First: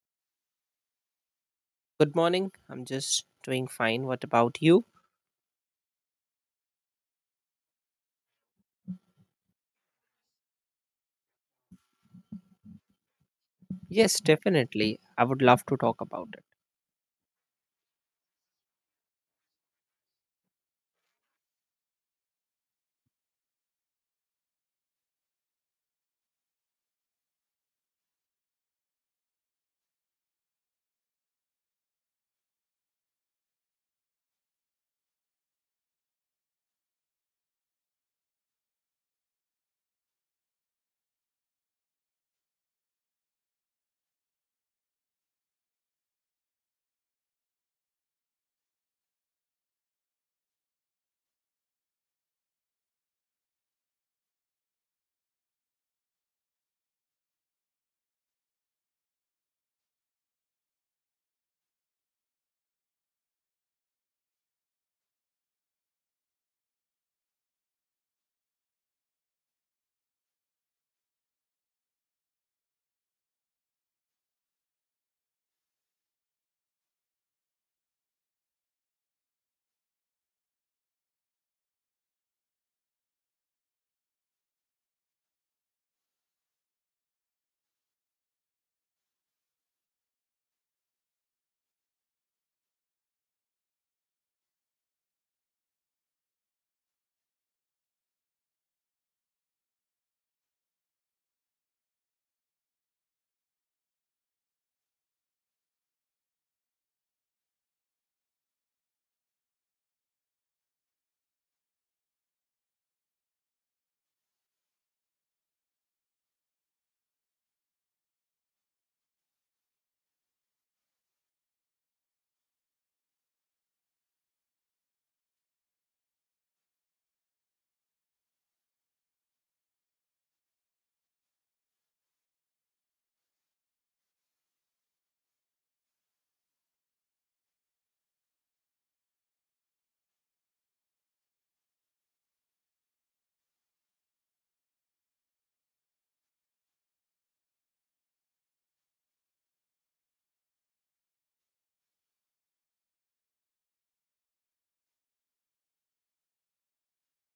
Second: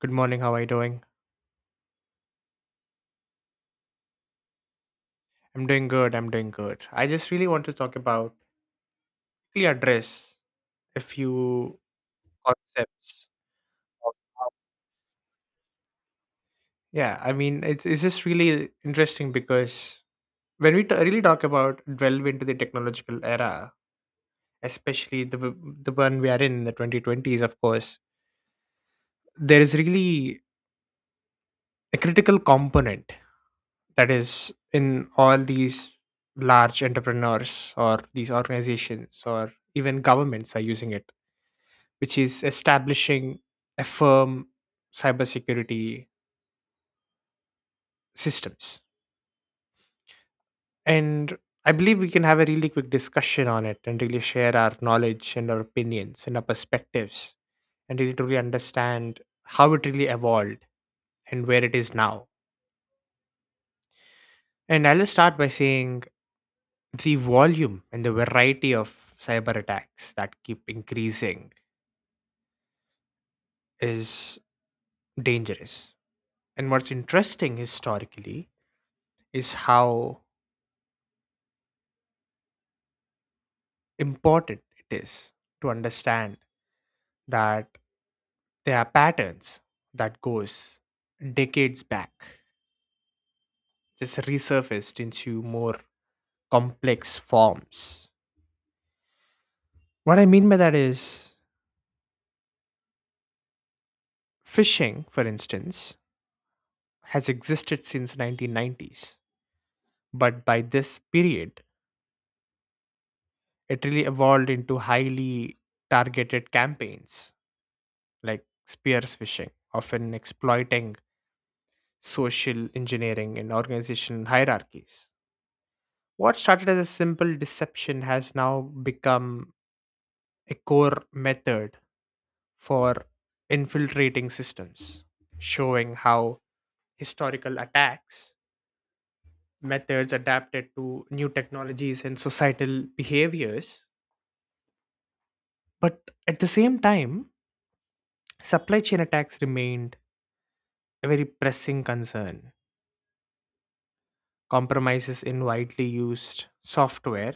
Good morning, how are you doing? Good morning. I'm just doing fine. What about you? I'm doing good, I'm doing good. I just really want to talk about quickly address a few concepts of Yes, how- definitely. I would love to talk about it. yeah, I mean it's just really interesting because when we t- really talk about delve into the technological era, especially the one we are in the 2020s, of course, there is really a critical component that is in all these large entrepreneurs or these organizations or even governments are using it, which is establishing a firm cybersecurity systems. And I believe we can have a really quick discussion on it and really share our knowledge and our opinions and our perspectives and really truly understand how it really evolved and where it is now. And I'll just start by saying the volume and the variety of cyber attacks that keep increasing is dangerous. And what's interesting historically is how important it is to understand that there are patterns that goes decades back just resurfaced into more complex forms. What I mean by that is fishing, for instance, has existed since 1990s, but by this period it really evolved into highly targeted campaigns like spears fishing, often exploiting social engineering and organizational hierarchies. What started as a simple deception has now become a core method for infiltrating systems, showing how historical attacks, methods adapted to new technologies and societal behaviors. But at the same time, supply chain attacks remained a very pressing concern. Compromises in widely used software,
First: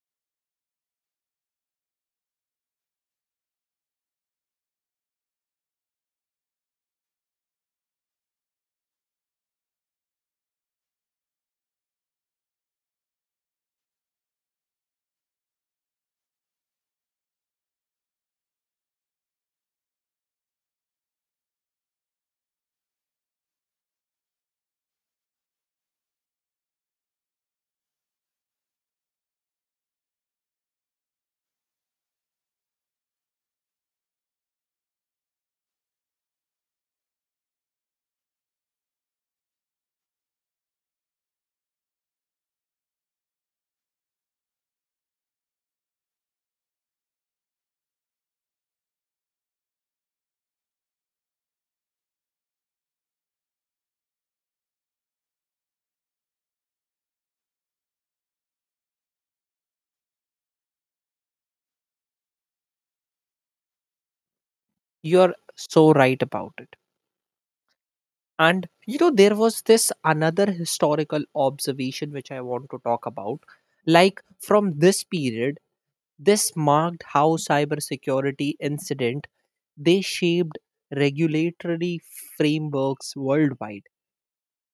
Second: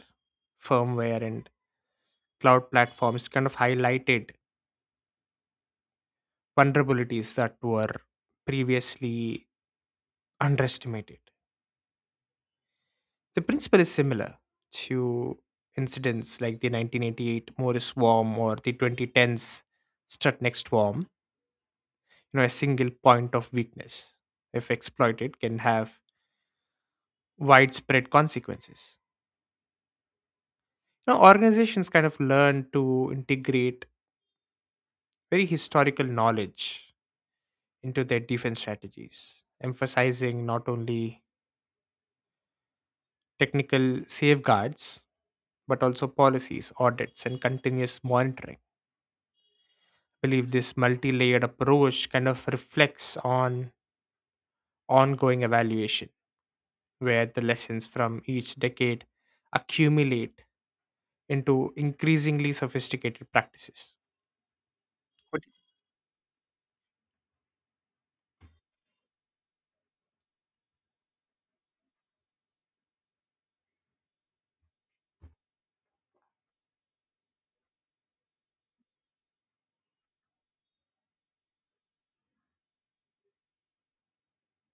firmware, and cloud platforms kind of highlighted vulnerabilities that were previously underestimated. The principle is similar to incidents like the 1988 Morris worm or the 2010s Strutnext worm. You know, a single point of weakness, if exploited, can have widespread consequences. You know, organizations kind of learn to integrate very historical knowledge into their defense strategies, emphasizing not only technical safeguards but also policies, audits, and continuous monitoring. I believe this multi layered approach kind of reflects on ongoing evaluation, where the lessons from each decade accumulate into increasingly sophisticated practices. You're What- so right about it. And you know, there was this another historical observation which I want to talk about. Like from this period, this marked how cybersecurity incident they shaped regulatory frameworks worldwide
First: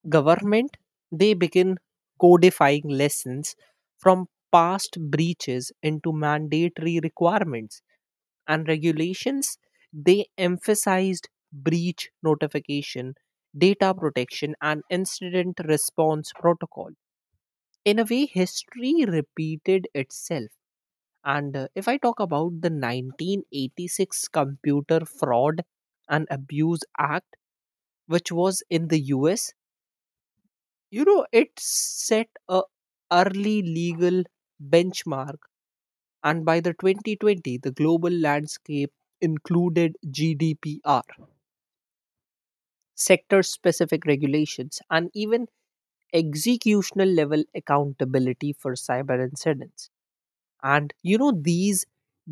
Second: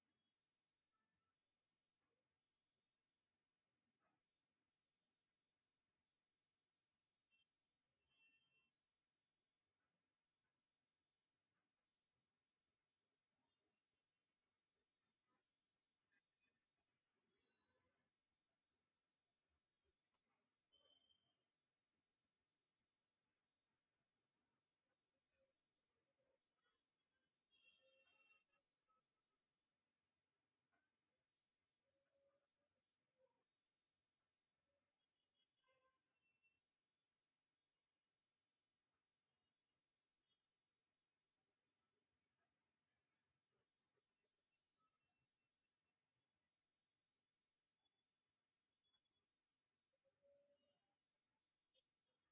government they begin codifying lessons from past breaches into mandatory requirements and regulations they emphasized breach notification, data protection, and incident response protocol. In a way, history repeated itself. And if I talk about the 1986 computer fraud and abuse act, which was in the us. You know, it set a early legal benchmark, and by the 2020, the global landscape included GDPR, sector-specific regulations, and even executional-level accountability for cyber incidents. And you know, these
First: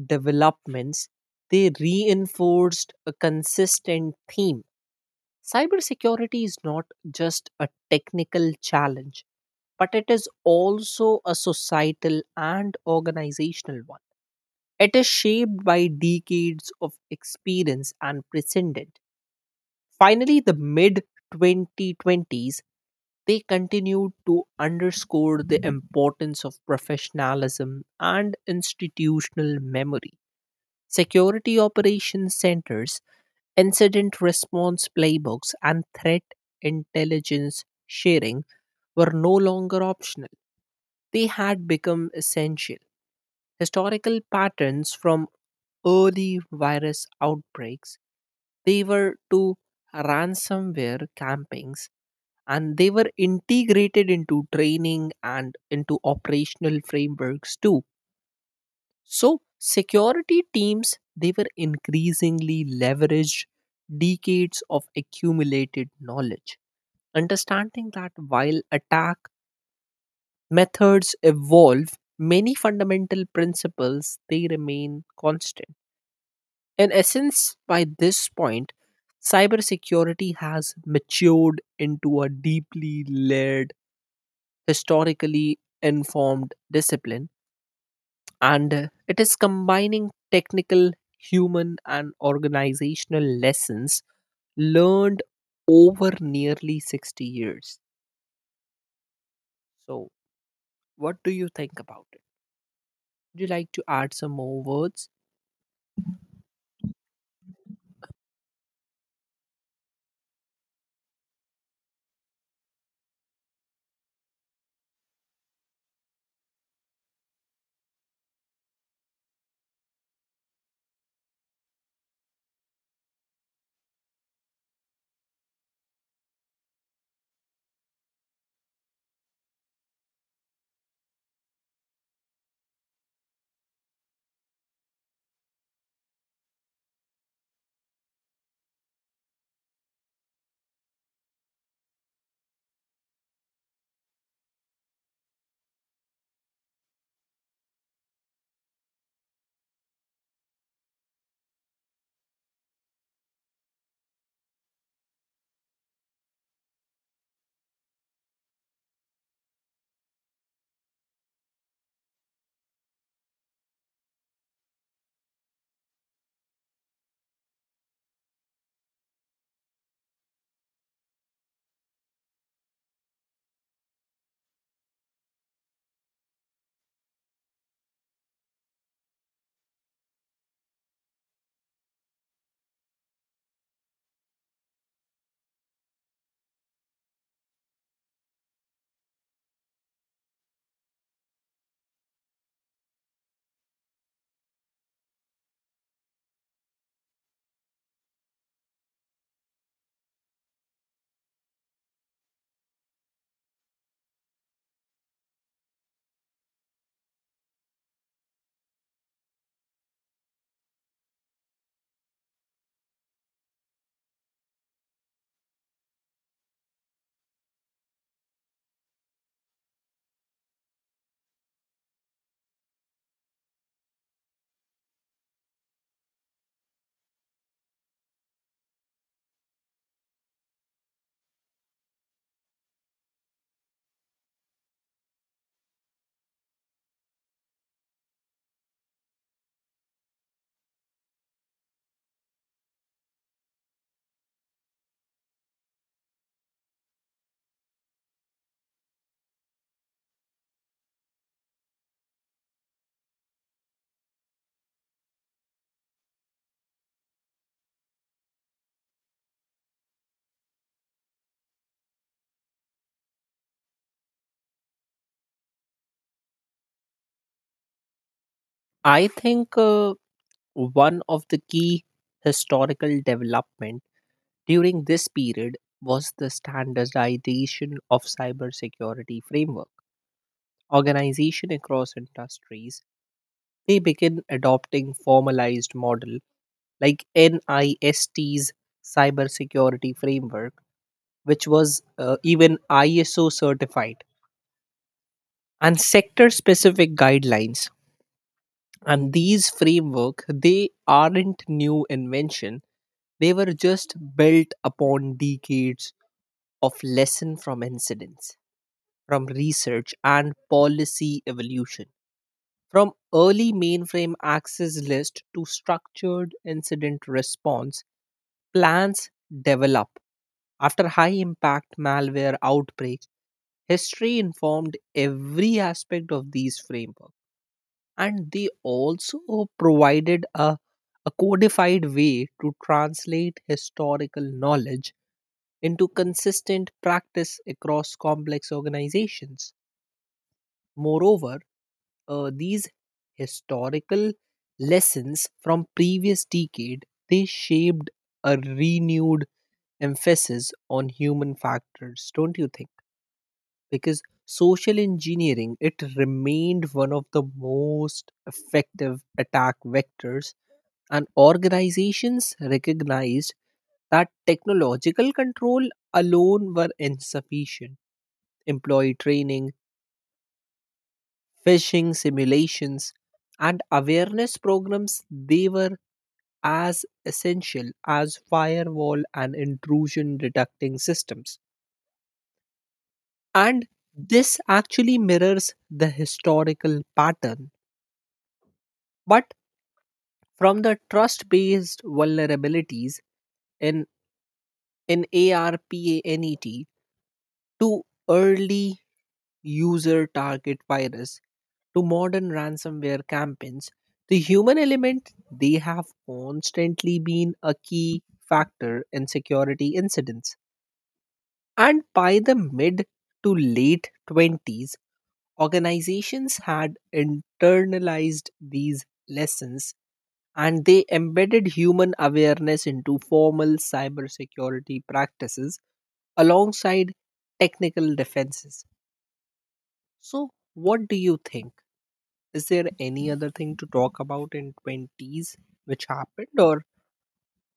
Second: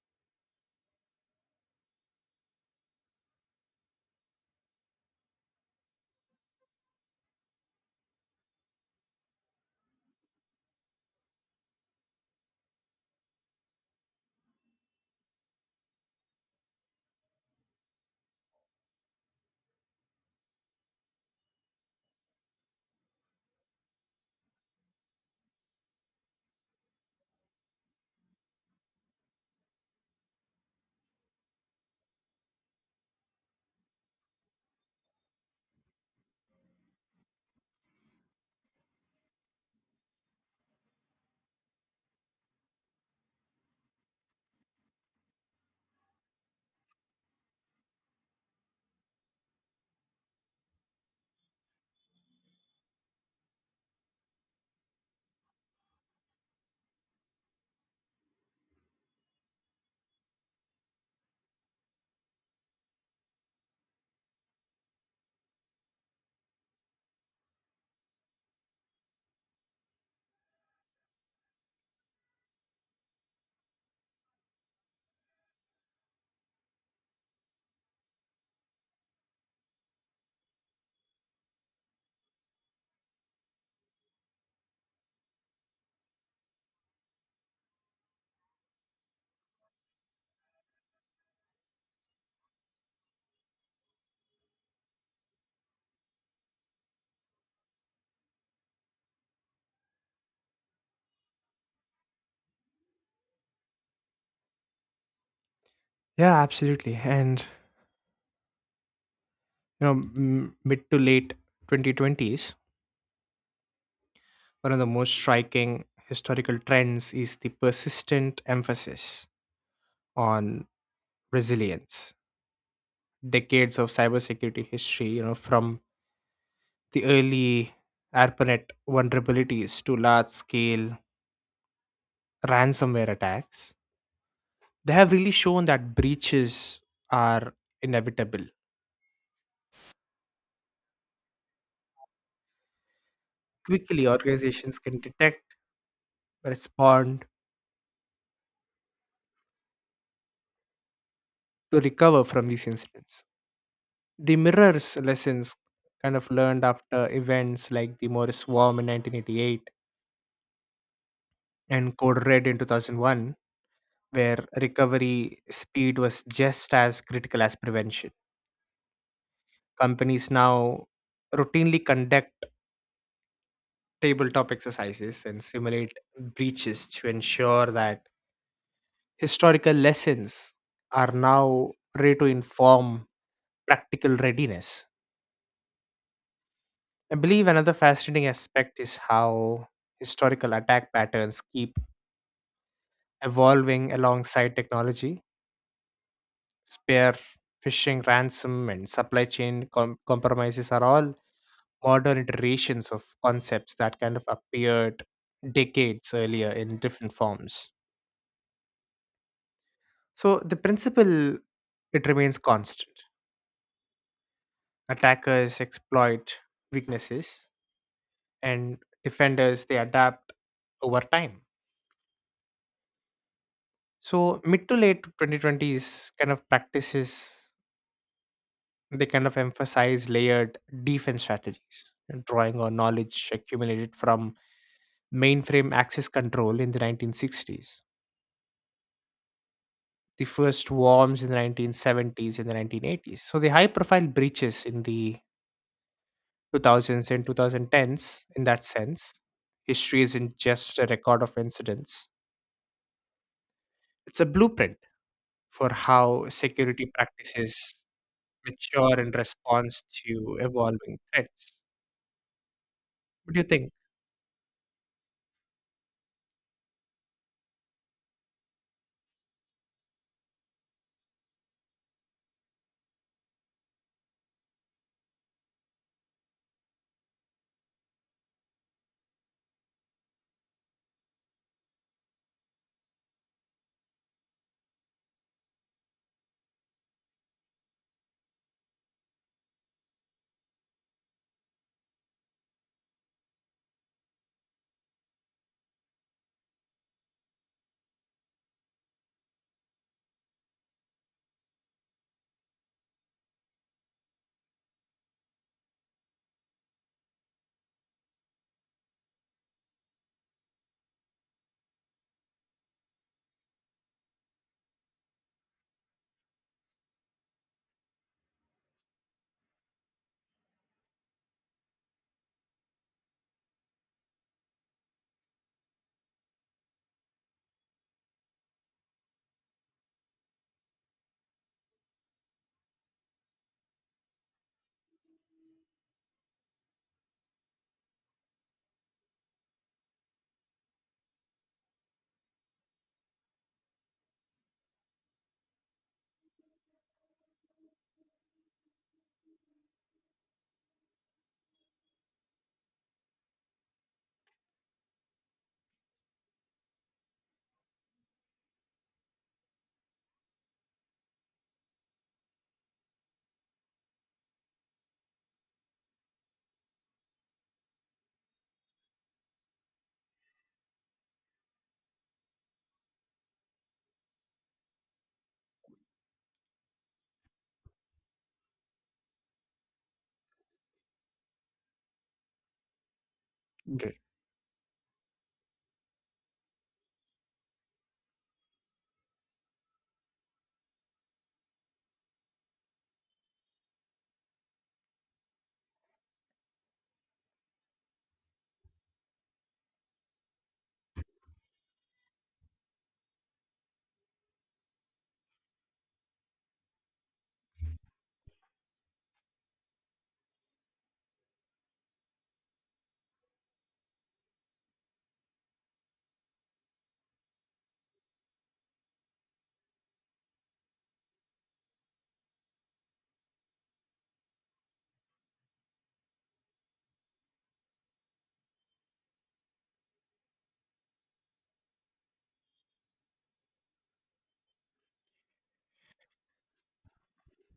developments they reinforced a consistent theme. Cybersecurity is not just a technical challenge, but it is also a societal and organizational one. It is shaped by decades of experience and precedent. Finally, the mid 2020s, they continued to underscore the importance of professionalism and institutional memory. Security operations centers, incident response playbooks, and threat intelligence sharing were no longer optional. They had become essential. Historical patterns from early virus outbreaks, they were to ransomware campings, and they were integrated into training and into operational frameworks too. So security teams they were increasingly leveraged decades of accumulated knowledge, understanding that while attack methods evolve, many fundamental principles they remain constant. In essence, by this point cybersecurity has matured into a deeply layered, historically informed discipline, and it is combining technical, human, and organizational lessons learned over nearly 60 years. So what do you think about it? Would you like to add some more words? Yeah, absolutely. And, mid to late 2020s, one of the most striking historical trends is the persistent emphasis on resilience. Decades of cybersecurity history, you know, from the early ARPANET vulnerabilities to large scale ransomware attacks, they have really shown that breaches are inevitable. Quickly, organizations can detect, respond, to recover from these incidents. The mirrors lessons kind of learned after events like the Morris Worm in 1988 and Code Red in 2001, where recovery speed was just as critical as prevention. Companies now routinely conduct tabletop exercises and simulate breaches to ensure that historical lessons are now ready to inform practical readiness. I believe another fascinating aspect is how historical attack patterns keep evolving alongside technology. Spare phishing, ransom, and supply chain compromises are all modern iterations of concepts that kind of appeared decades earlier in different forms. So the principle, it remains constant. Attackers exploit weaknesses, and defenders they adapt over time. So mid to late 2020s kind of practices, they kind of emphasize layered defense strategies, and drawing on knowledge accumulated from mainframe access control in the 1960s, the first worms in the 1970s and the 1980s. So the high profile breaches in the 2000s and 2010s in that sense. History isn't just a record of incidents, it's a blueprint for how security practices mature in response to evolving threats. What do you think? I think one of the key historical development during this period was the standardization of cybersecurity framework. Organization across industries they begin adopting formalized model like NIST's cybersecurity framework, which was even ISO certified, and sector specific guidelines. And these framework, they aren't new invention. They were just built upon decades of lesson from incidents, from research and policy evolution. From early mainframe access list to structured incident response, plans develop after high impact malware outbreaks, history informed every aspect of these frameworks, and they also provided a codified way to translate historical knowledge into consistent practice across complex organizations. Moreover, these historical lessons from previous decade they shaped a renewed emphasis on human factors, don't you think? Because social engineering it remained one of the most effective attack vectors, and organizations recognized that technological control alone were insufficient. Employee training, phishing simulations, and awareness programs they were as essential as firewall and intrusion detecting systems. And Gil? this actually mirrors the historical pattern. But from the trust based vulnerabilities in, in ARPANET to early user target virus to modern ransomware campaigns, the human element they have constantly been a key factor in security incidents. And by the mid to late 20s, organizations had internalized these lessons and they embedded human awareness into formal cybersecurity practices alongside technical defenses. So, what do you think? Is there any other thing to talk about in 20s which happened, or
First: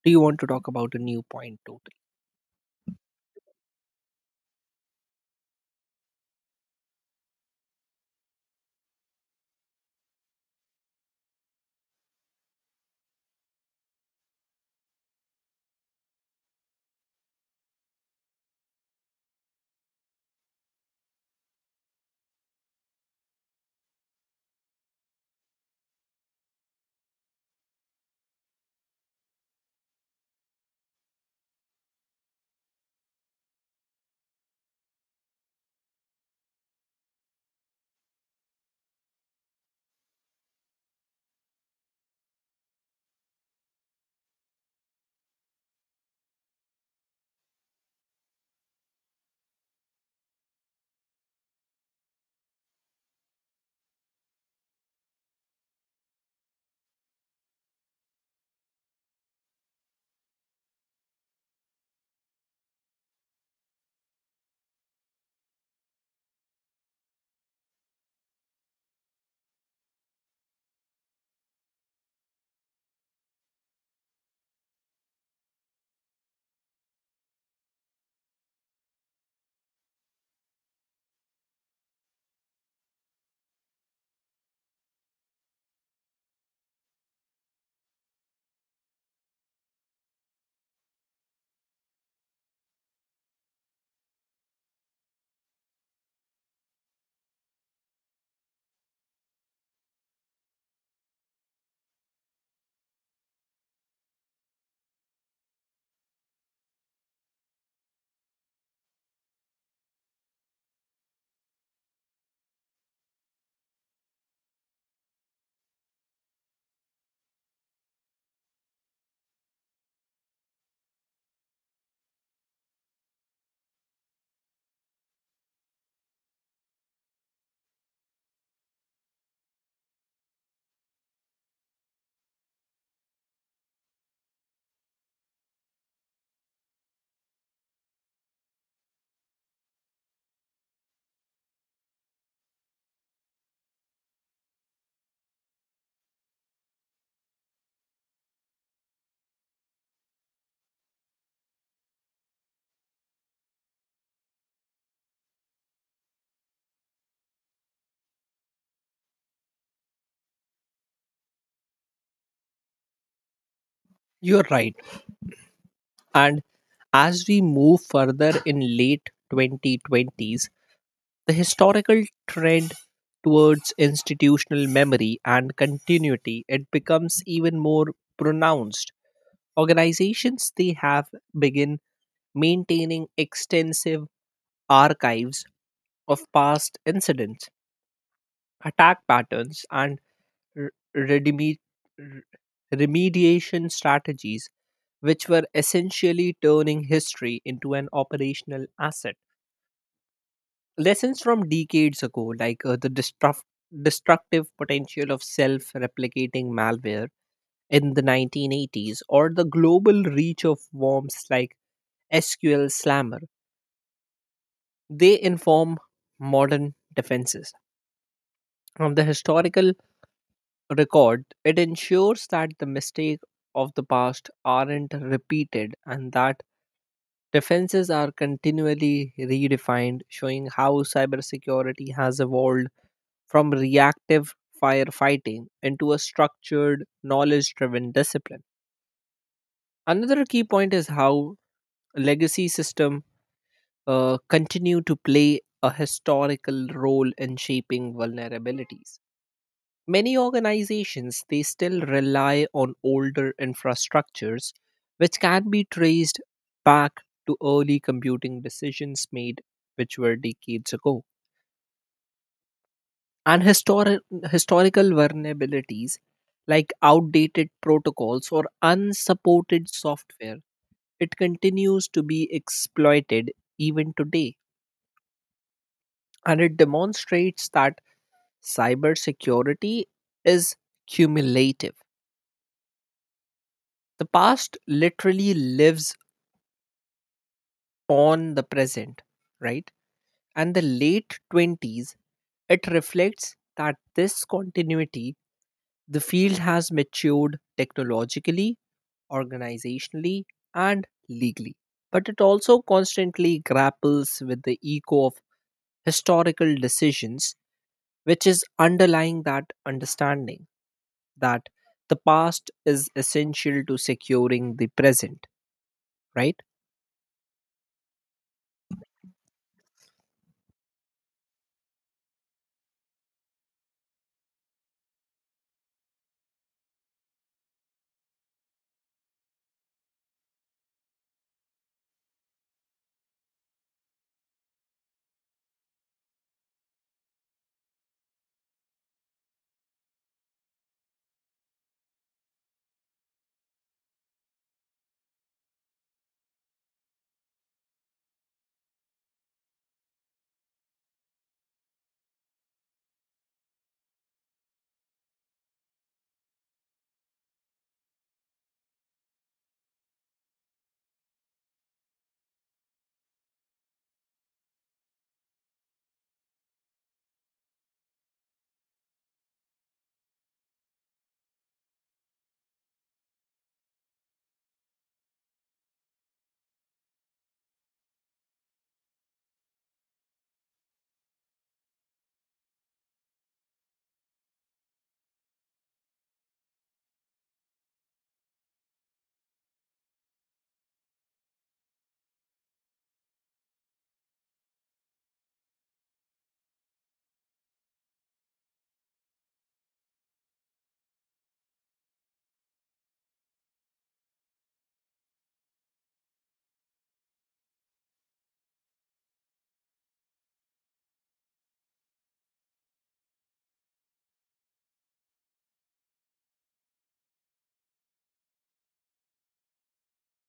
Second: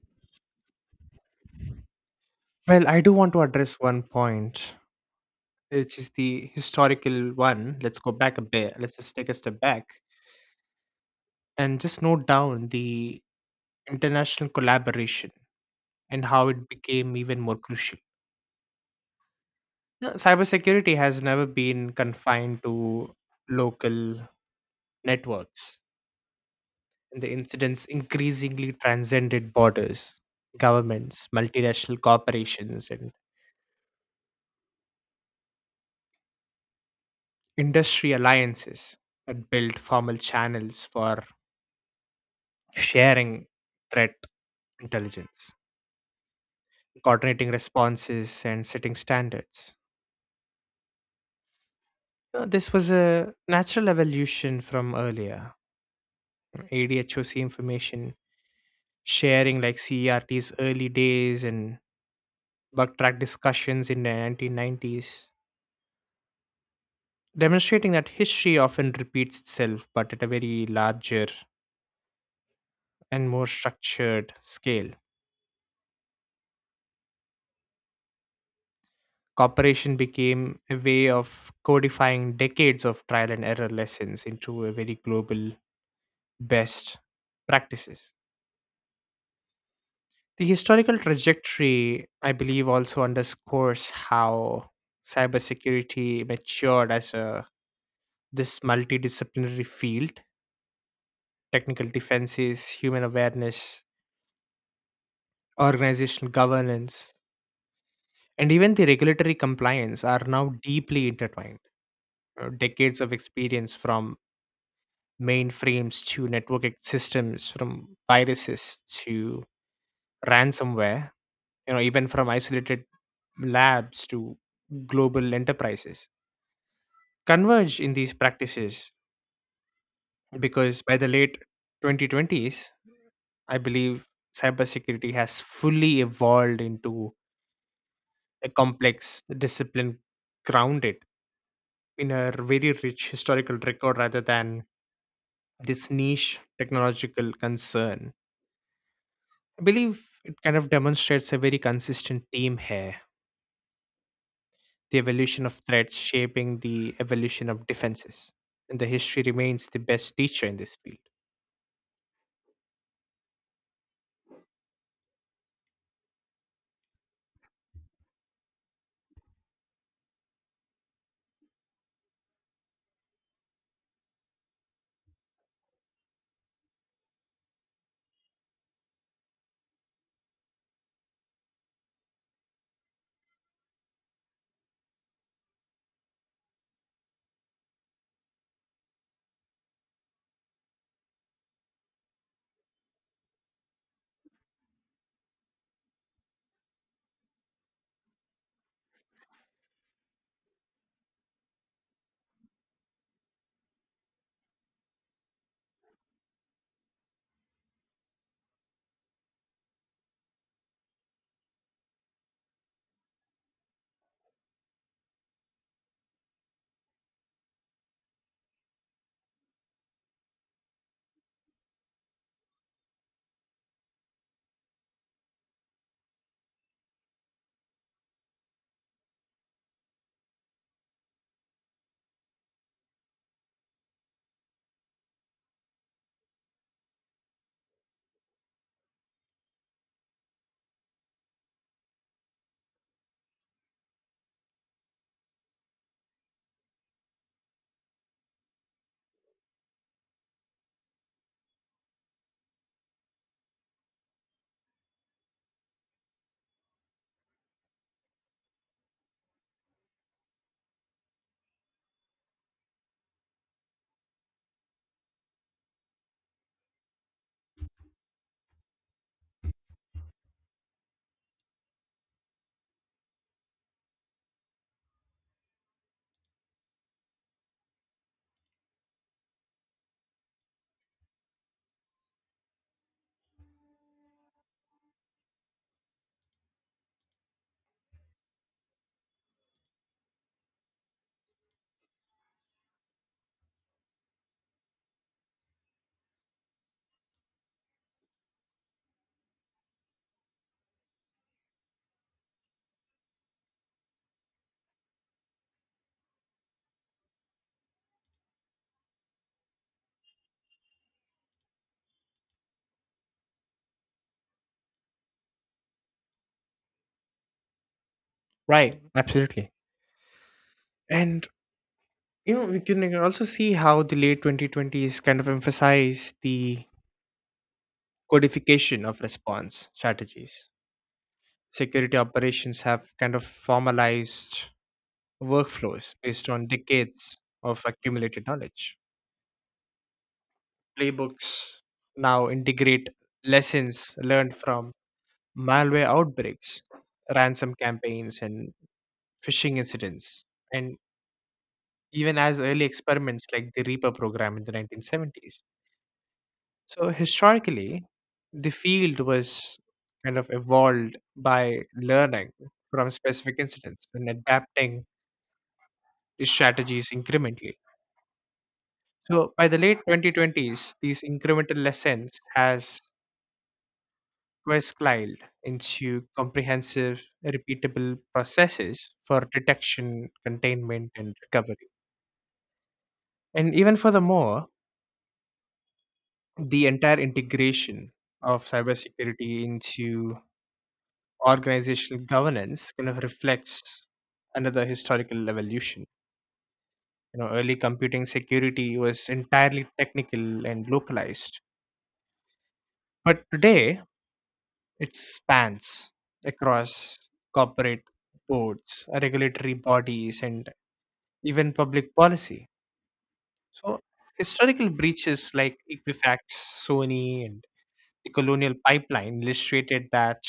do you want to talk about a new point totally? Well, I do want to address one point, which is the historical one. Let's go back a bit. Let's just take a step back and just note down the international collaboration and how it became even more crucial. No, cybersecurity has never been confined to local networks, and the incidents increasingly transcended borders. Governments, multinational corporations, and industry alliances that built formal channels for sharing threat intelligence, coordinating responses, and setting standards. This was a natural evolution from earlier ADHOC information sharing, like CERT's early days, and backtrack discussions in the 1990s, demonstrating that history often repeats itself but at a very larger and more structured scale. Cooperation became a way of codifying decades of trial and error lessons into a very global best practices. The historical trajectory, I believe, also underscores how cybersecurity matured as a this multidisciplinary field technical defenses, human awareness, organizational governance, and even the regulatory compliance are now deeply intertwined. Decades of experience from mainframes to network systems, from viruses to ransomware, you know, even from isolated labs to global enterprises, converge in these practices because by the late 2020s, I believe cybersecurity has fully evolved into a complex discipline grounded in a very rich historical record rather than this niche technological concern. I believe it kind of demonstrates a very consistent theme here, the evolution of threats shaping the evolution of defenses. And the history remains the best teacher in this field. You're right. And as we move further in late 2020s, the historical trend towards institutional memory and continuity it becomes even more pronounced. Organizations they have begin maintaining extensive archives of past incidents, attack patterns, and r- redimi- r- remediation strategies, which were essentially turning history into an operational asset. Lessons from decades ago, like destructive potential of self replicating malware in the 1980s, or the global reach of worms like SQL Slammer, they inform modern defenses. From the historical record, it ensures that the mistakes of the past aren't repeated and that defenses are continually redefined, showing how cybersecurity has evolved from reactive firefighting into a structured, knowledge driven discipline. Another key point is how legacy system continue to play a historical role in shaping vulnerabilities. Many organizations they still rely on older infrastructures, which can be traced back to early computing decisions made which were decades ago. And historical vulnerabilities like outdated protocols or unsupported software it continues to be exploited even today, and it demonstrates that cybersecurity is cumulative. The past literally lives on the present, right? And the late 20s it reflects that this continuity, the field has matured technologically, organizationally, and legally. But it also constantly grapples with the echo of historical decisions, which is underlying that understanding that the past is essential to securing the present, right? Right, absolutely. And you know, we can like, also see how the late 2020s kind of emphasize the codification of response strategies. Security operations have kind of formalized workflows based on decades of accumulated knowledge. Playbooks now integrate lessons learned from malware outbreaks, ransom campaigns, and phishing incidents, and even as early experiments like the Reaper program in the 1970s. So, historically, the field was kind of evolved by learning from specific incidents and adapting strategies incrementally. So by the late 2020s, these incremental lessons has quest-climbed into comprehensive, repeatable processes for detection, containment, and recovery. And even furthermore, the entire integration of cybersecurity into organizational governance kind of reflects another historical evolution. You know, early computing security was entirely technical and localized. But today, it spans across corporate boards, regulatory bodies, and even public policy. So, historical breaches like Equifax, Sony, and the colonial pipeline illustrated that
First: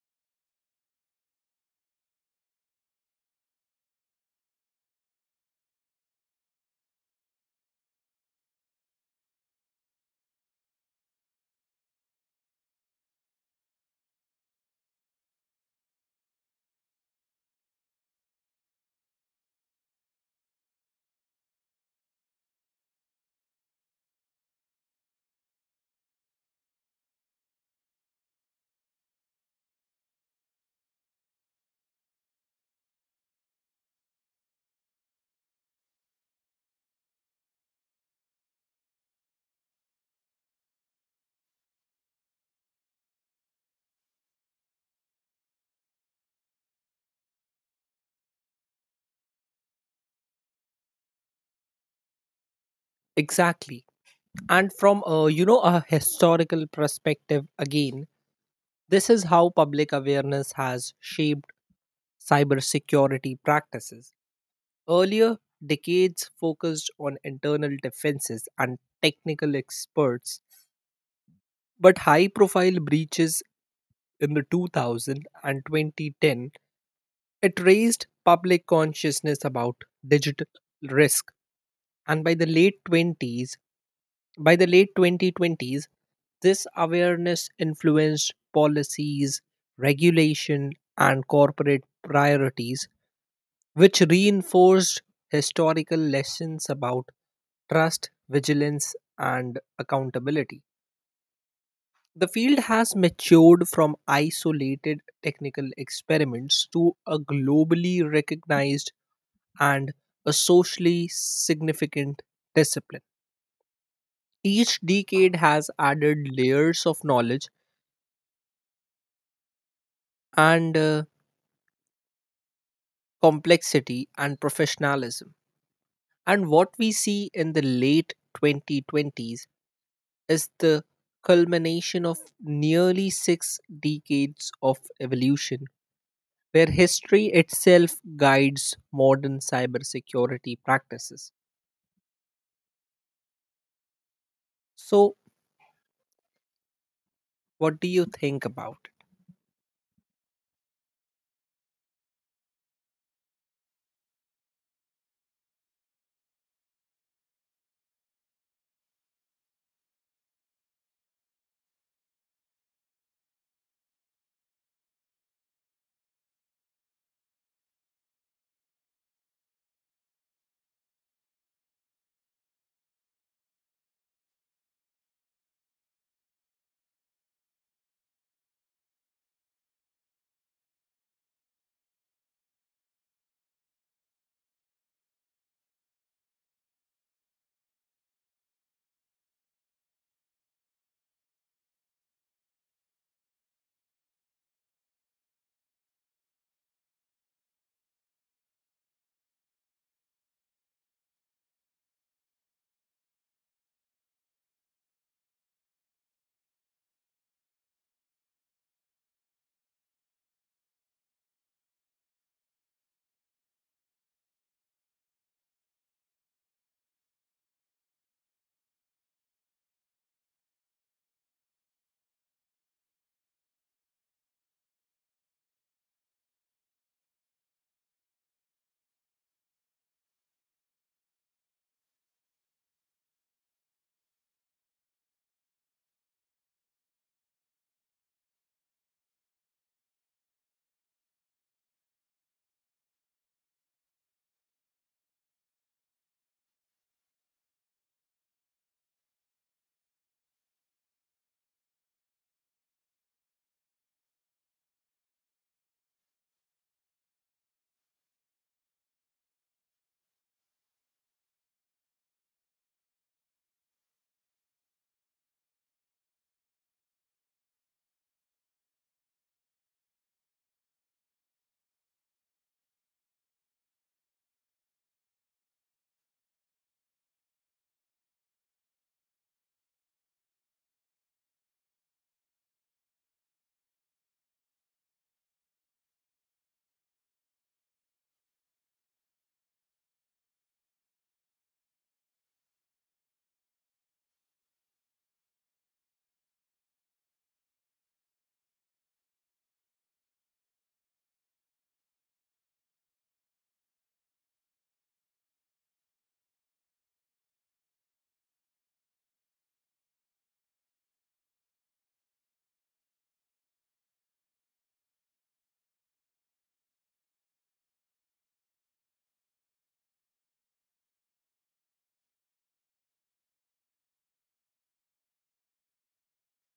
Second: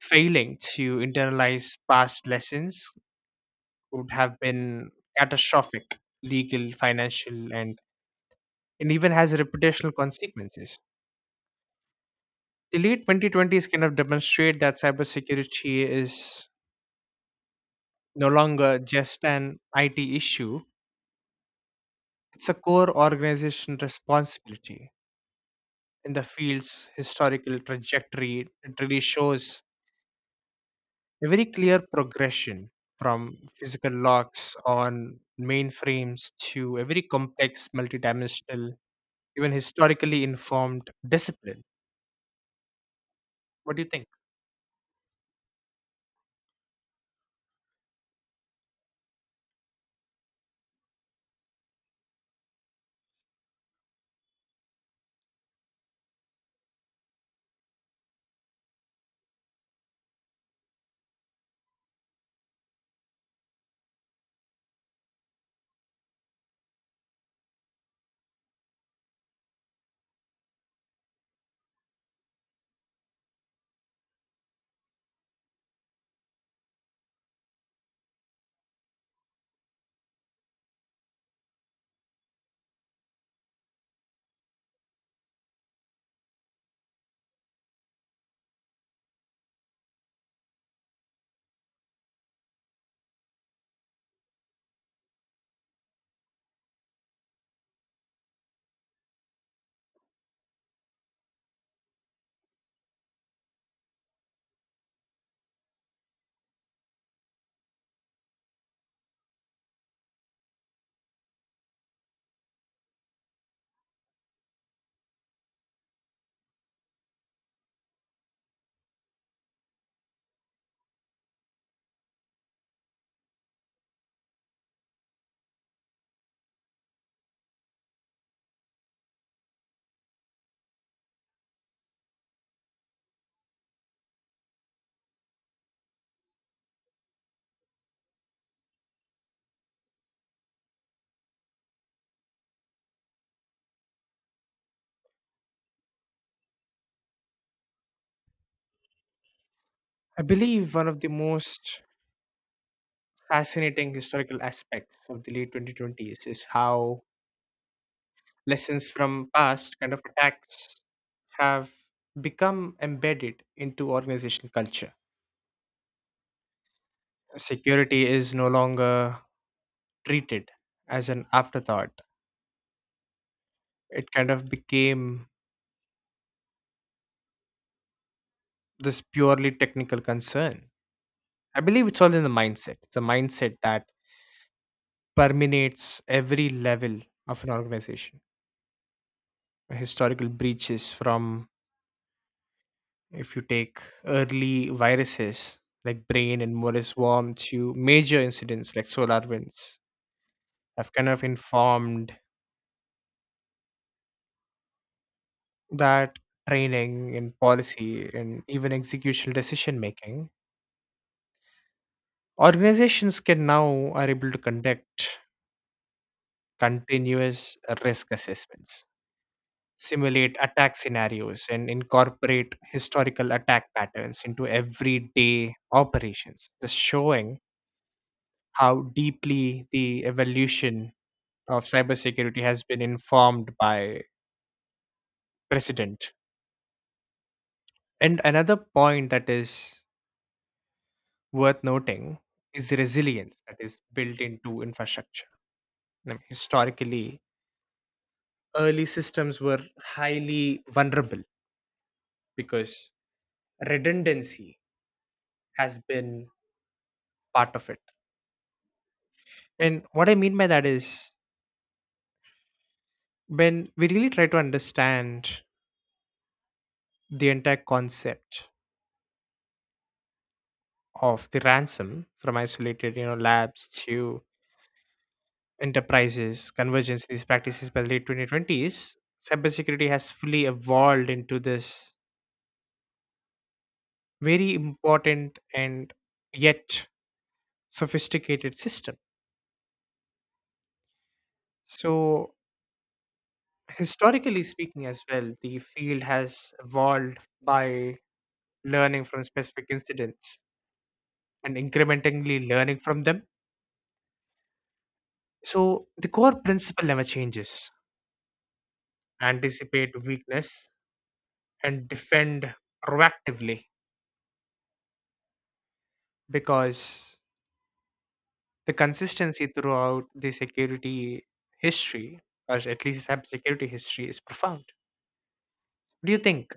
failing to internalize past lessons would have been catastrophic legal, financial, and even has reputational consequences. The late 2020s kind of demonstrate that cybersecurity is no longer just an IT issue, it's a core organization responsibility. In the field's historical trajectory, it really shows a very clear progression from physical locks on mainframes to a very complex, multidimensional, even historically informed discipline. What do you think? Exactly. And from a you know a historical perspective again, this is how public awareness has shaped cybersecurity practices. Earlier, decades focused on internal defenses and technical experts, but high profile breaches in the 2000 and 2010, it raised public consciousness about digital risk. And by the late 20s, by the late 2020s, this awareness influenced policies, regulation, and corporate priorities, which reinforced historical lessons about trust, vigilance, and accountability. The field has matured from isolated technical experiments to a globally recognized and a socially significant discipline. Each decade has added layers of knowledge and complexity and professionalism. And what we see in the late 2020s is the culmination of nearly six decades of evolution, where history itself guides modern cybersecurity practices. So, what do you think about it? I believe one of the most fascinating historical aspects of the late 2020s is how lessons from past kind of attacks have become embedded into organizational culture. Security is no longer treated as an afterthought. It kind of became this purely technical concern. I believe it's all in the mindset. It's a mindset that permeates every level of an organization. Historical breaches from if you take early viruses like brain and Morris worm to major incidents like solar winds I've kind of informed that training in policy and even executional decision making, organizations can now are able to conduct continuous risk assessments, simulate attack scenarios, and incorporate historical attack patterns into everyday operations, just showing how deeply the evolution of cybersecurity has been informed by precedent. And another point that is worth noting is the resilience that is built into infrastructure. I mean, historically, early systems were highly vulnerable because redundancy has been part of it. And what I mean by that is when we really try to understand the entire concept of the ransom from isolated, you know, labs to enterprises, convergence, these practices by the late 2020s, cybersecurity has fully evolved into this very important and yet sophisticated system. So, historically speaking, as well, the field has evolved by learning from specific incidents and incrementally learning from them. So, the core principle never changes, anticipate weakness and defend proactively, because the consistency throughout the security history, or at least cybersecurity history, is profound. What do you think?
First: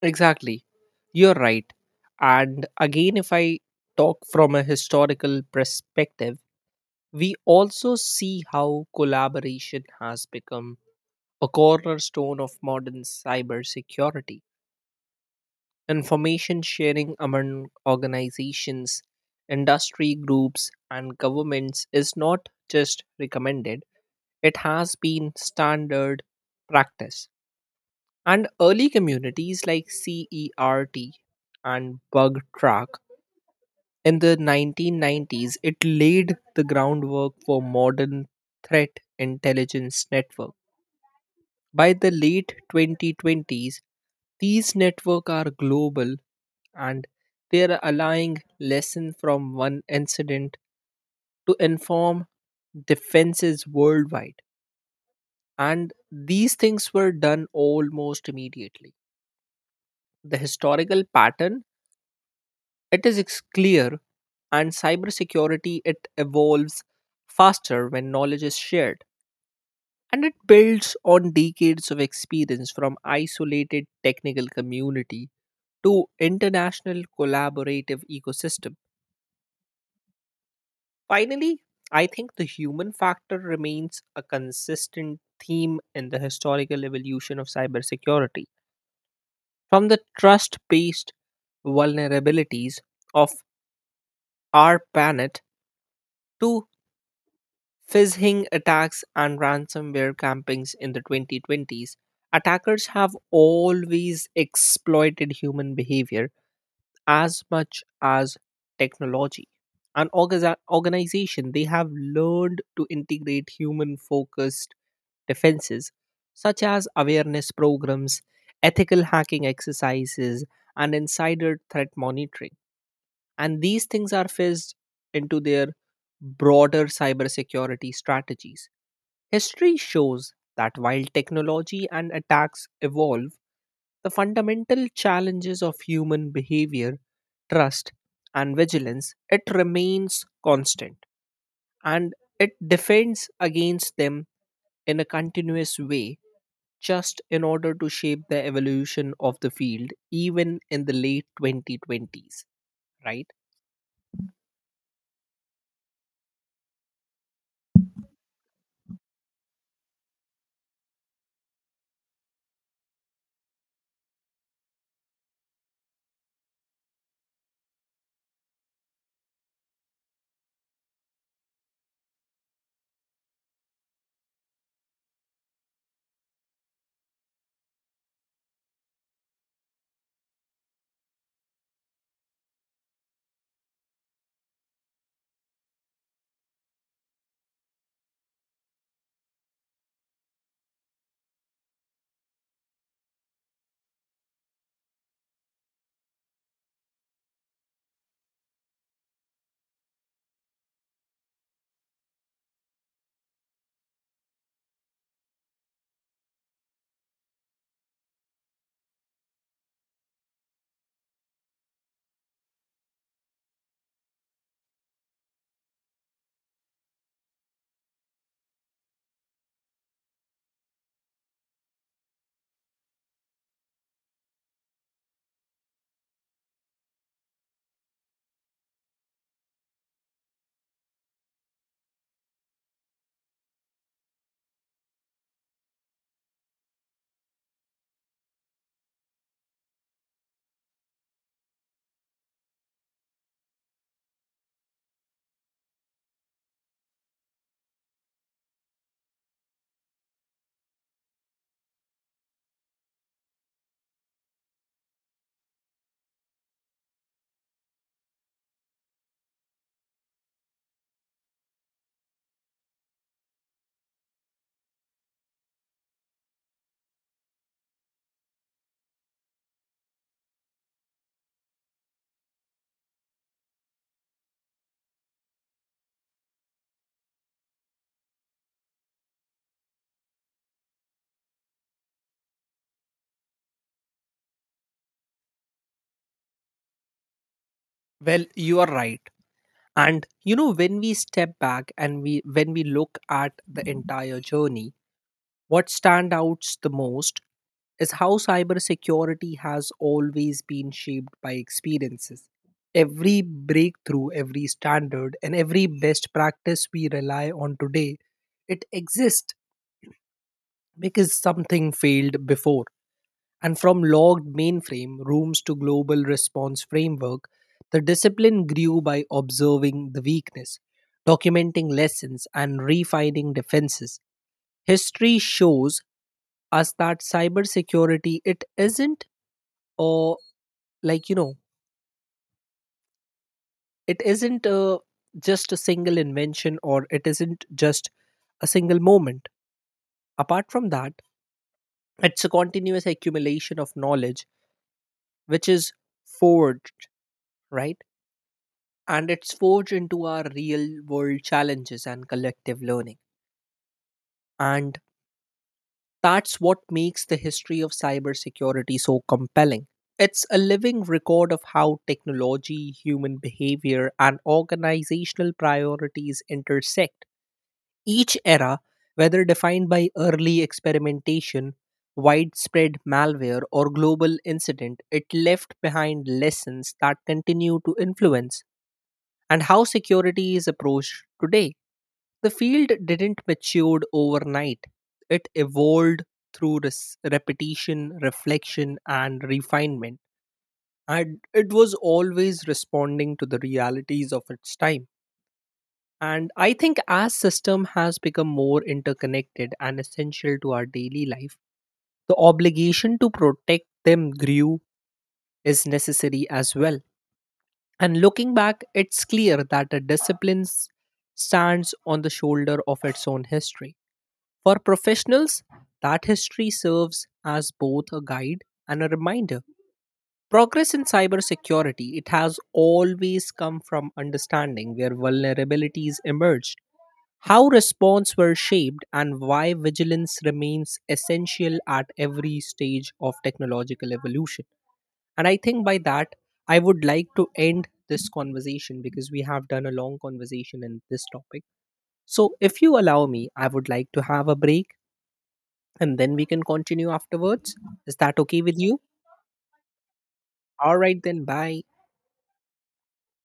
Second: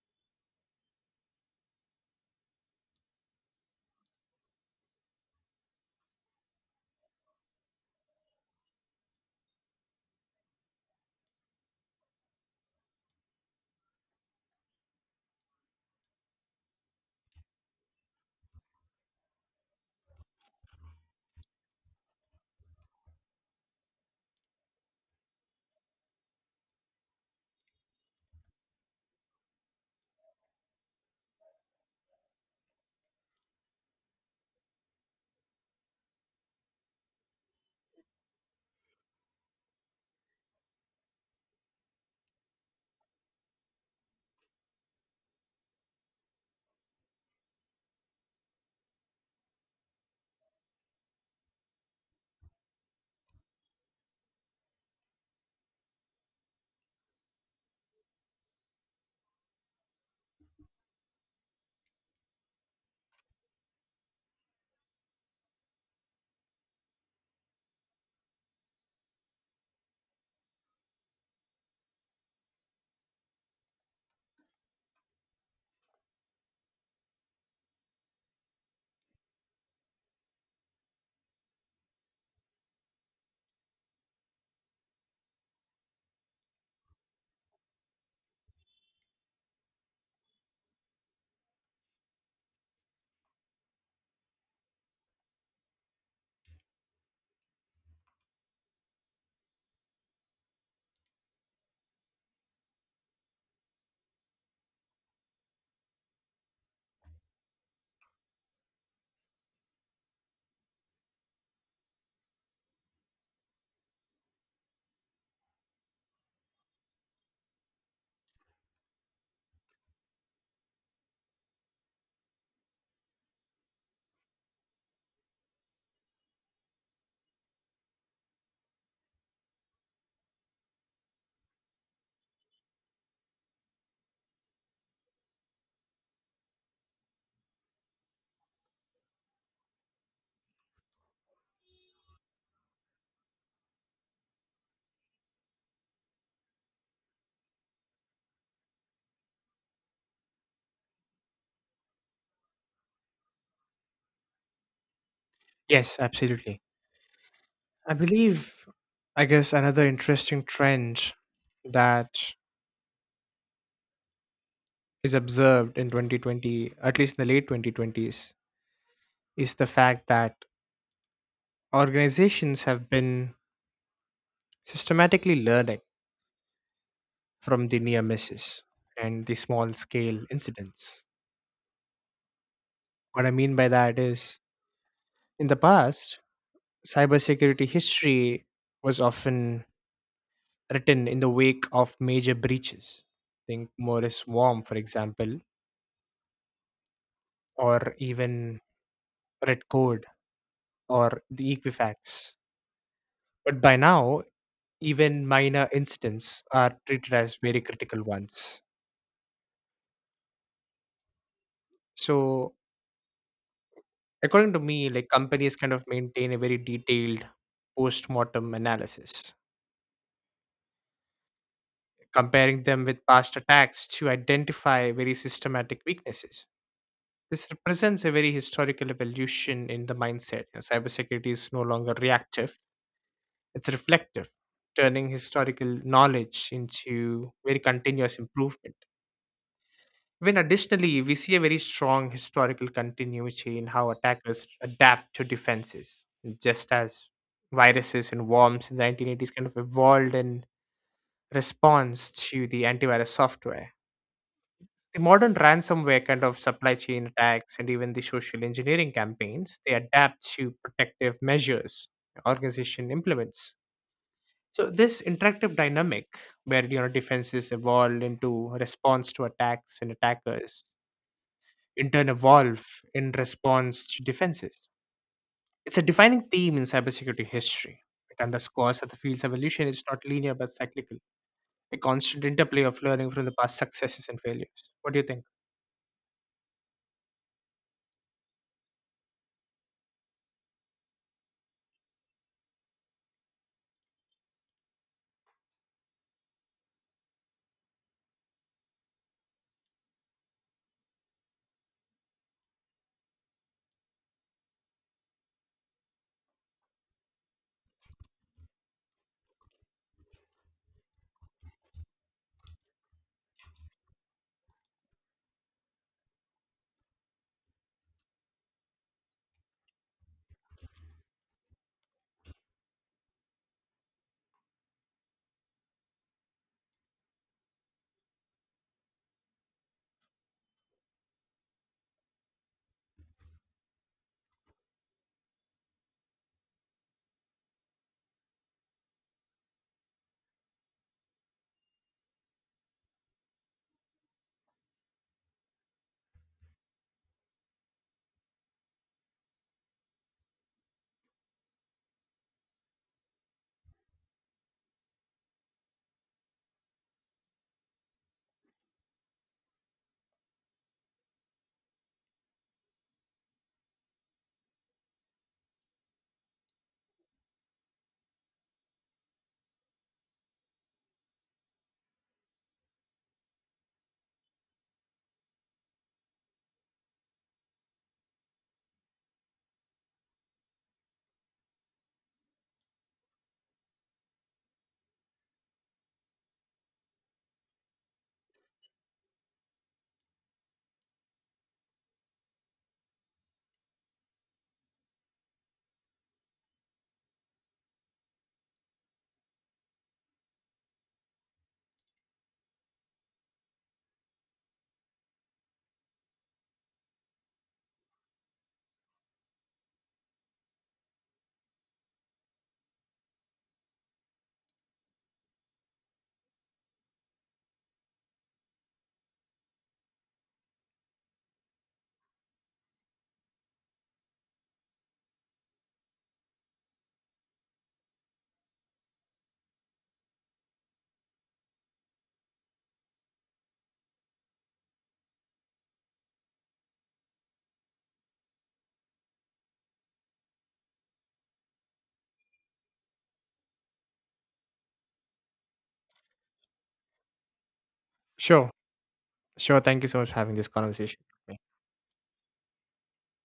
Exactly. You're right. And again, if I talk from a historical perspective, we also see how collaboration has become a cornerstone of modern cybersecurity. Information sharing among organizations, industry groups, and governments is not just recommended, it has been standard practice. And early communities like CERT and Bug Track in the 1990s, it laid the groundwork for modern threat intelligence network. By the late 2020s, these networks are global, and they are allowing lesson from one incident to inform defenses worldwide. And these things were done almost immediately. The historical pattern, clear, and cybersecurity it evolves faster when knowledge is shared, and it builds on decades of experience from isolated technical community to international collaborative ecosystem. Finally, I think the human factor remains a consistent theme in the historical evolution of cybersecurity. From the trust based vulnerabilities of our planet to phishing attacks and ransomware campaigns in the 2020s, attackers have always exploited human behavior as much as technology. Organization, they have learned to integrate human focused defenses such as awareness programs, ethical hacking exercises, and insider threat monitoring, and these things are fizzed into their broader cybersecurity strategies. History shows that while technology and attacks evolve, the fundamental challenges of human behavior, trust, and vigilance, it remains constant, and it defends against them in a continuous way just in order to shape the evolution of the field even in the late 2020s, right? Yes, absolutely. I believe, I guess, another interesting trend that is observed in 2020, at least in the late 2020s, is the fact that organizations have been systematically learning from the near misses and the small scale incidents. What I mean by that is, in the past, cybersecurity history was often written in the wake of major breaches. Think Morris Worm, for example, or even Red Code or the Equifax. But by now, even minor incidents are treated as very critical ones. So, according to me, like companies kind of maintain a very detailed post mortem analysis, comparing them with past attacks to identify very systematic weaknesses. This represents a very historical evolution in the mindset. You know, cybersecurity is no longer reactive, it's reflective, turning historical knowledge into very continuous improvement. When additionally, we see a very strong historical continuity in how attackers adapt to defenses, just as viruses and worms in the 1980s kind of evolved in response to the antivirus software. The modern ransomware kind of supply chain attacks and even the social engineering campaigns, they adapt to protective measures organization implements. So this interactive dynamic where you know defenses evolve into response to attacks and attackers intern evolve in response to defenses. It's a defining theme in cybersecurity history. It underscores that the field's evolution is not linear but cyclical, a constant interplay of learning from the past successes and failures. What do you think? Well, you are right. And you know, when we step back and we look at the entire journey, what stands out the most is how cybersecurity has always been shaped by experiences. Every breakthrough, every standard, and every best practice we rely on today, it exists because something failed before. And from logged mainframe rooms to global response framework, the discipline grew by observing the weakness, documenting lessons, and refining defenses. History shows us that cybersecurity it isn't or like you know it isn't just a single invention or it isn't just a single moment. Apart from that, it's a continuous accumulation of knowledge which is forged, right? And it's forged into our real world challenges and collective learning. And that's what makes the history of cybersecurity so compelling. It's a living record of how technology, human behavior, and organizational priorities intersect. Each era, whether defined by early experimentation, widespread malware, or global incident, it left behind lessons that continue to influence and how security is approached today. The field didn't mature overnight. It evolved through repetition, reflection, and refinement. And it was always responding to the realities of its time. And I think as system has become more interconnected and essential to our daily life, the obligation to protect them grew is necessary as well. And looking back, it's clear that a discipline stands on the shoulder of its own history. For professionals, that history serves as both a guide and a reminder. Progress in cybersecurity, it has always come from understanding where vulnerabilities emerged, how response were shaped, and why vigilance remains essential at every stage of technological evolution. And I think by that, I would like to end this conversation because we have done a long conversation in this topic. So, if you allow me, I would like to have a break and then we can continue afterwards. Is that okay Sure. with you? Sure. Thank you so much for having this All right, conversation then, with me. bye.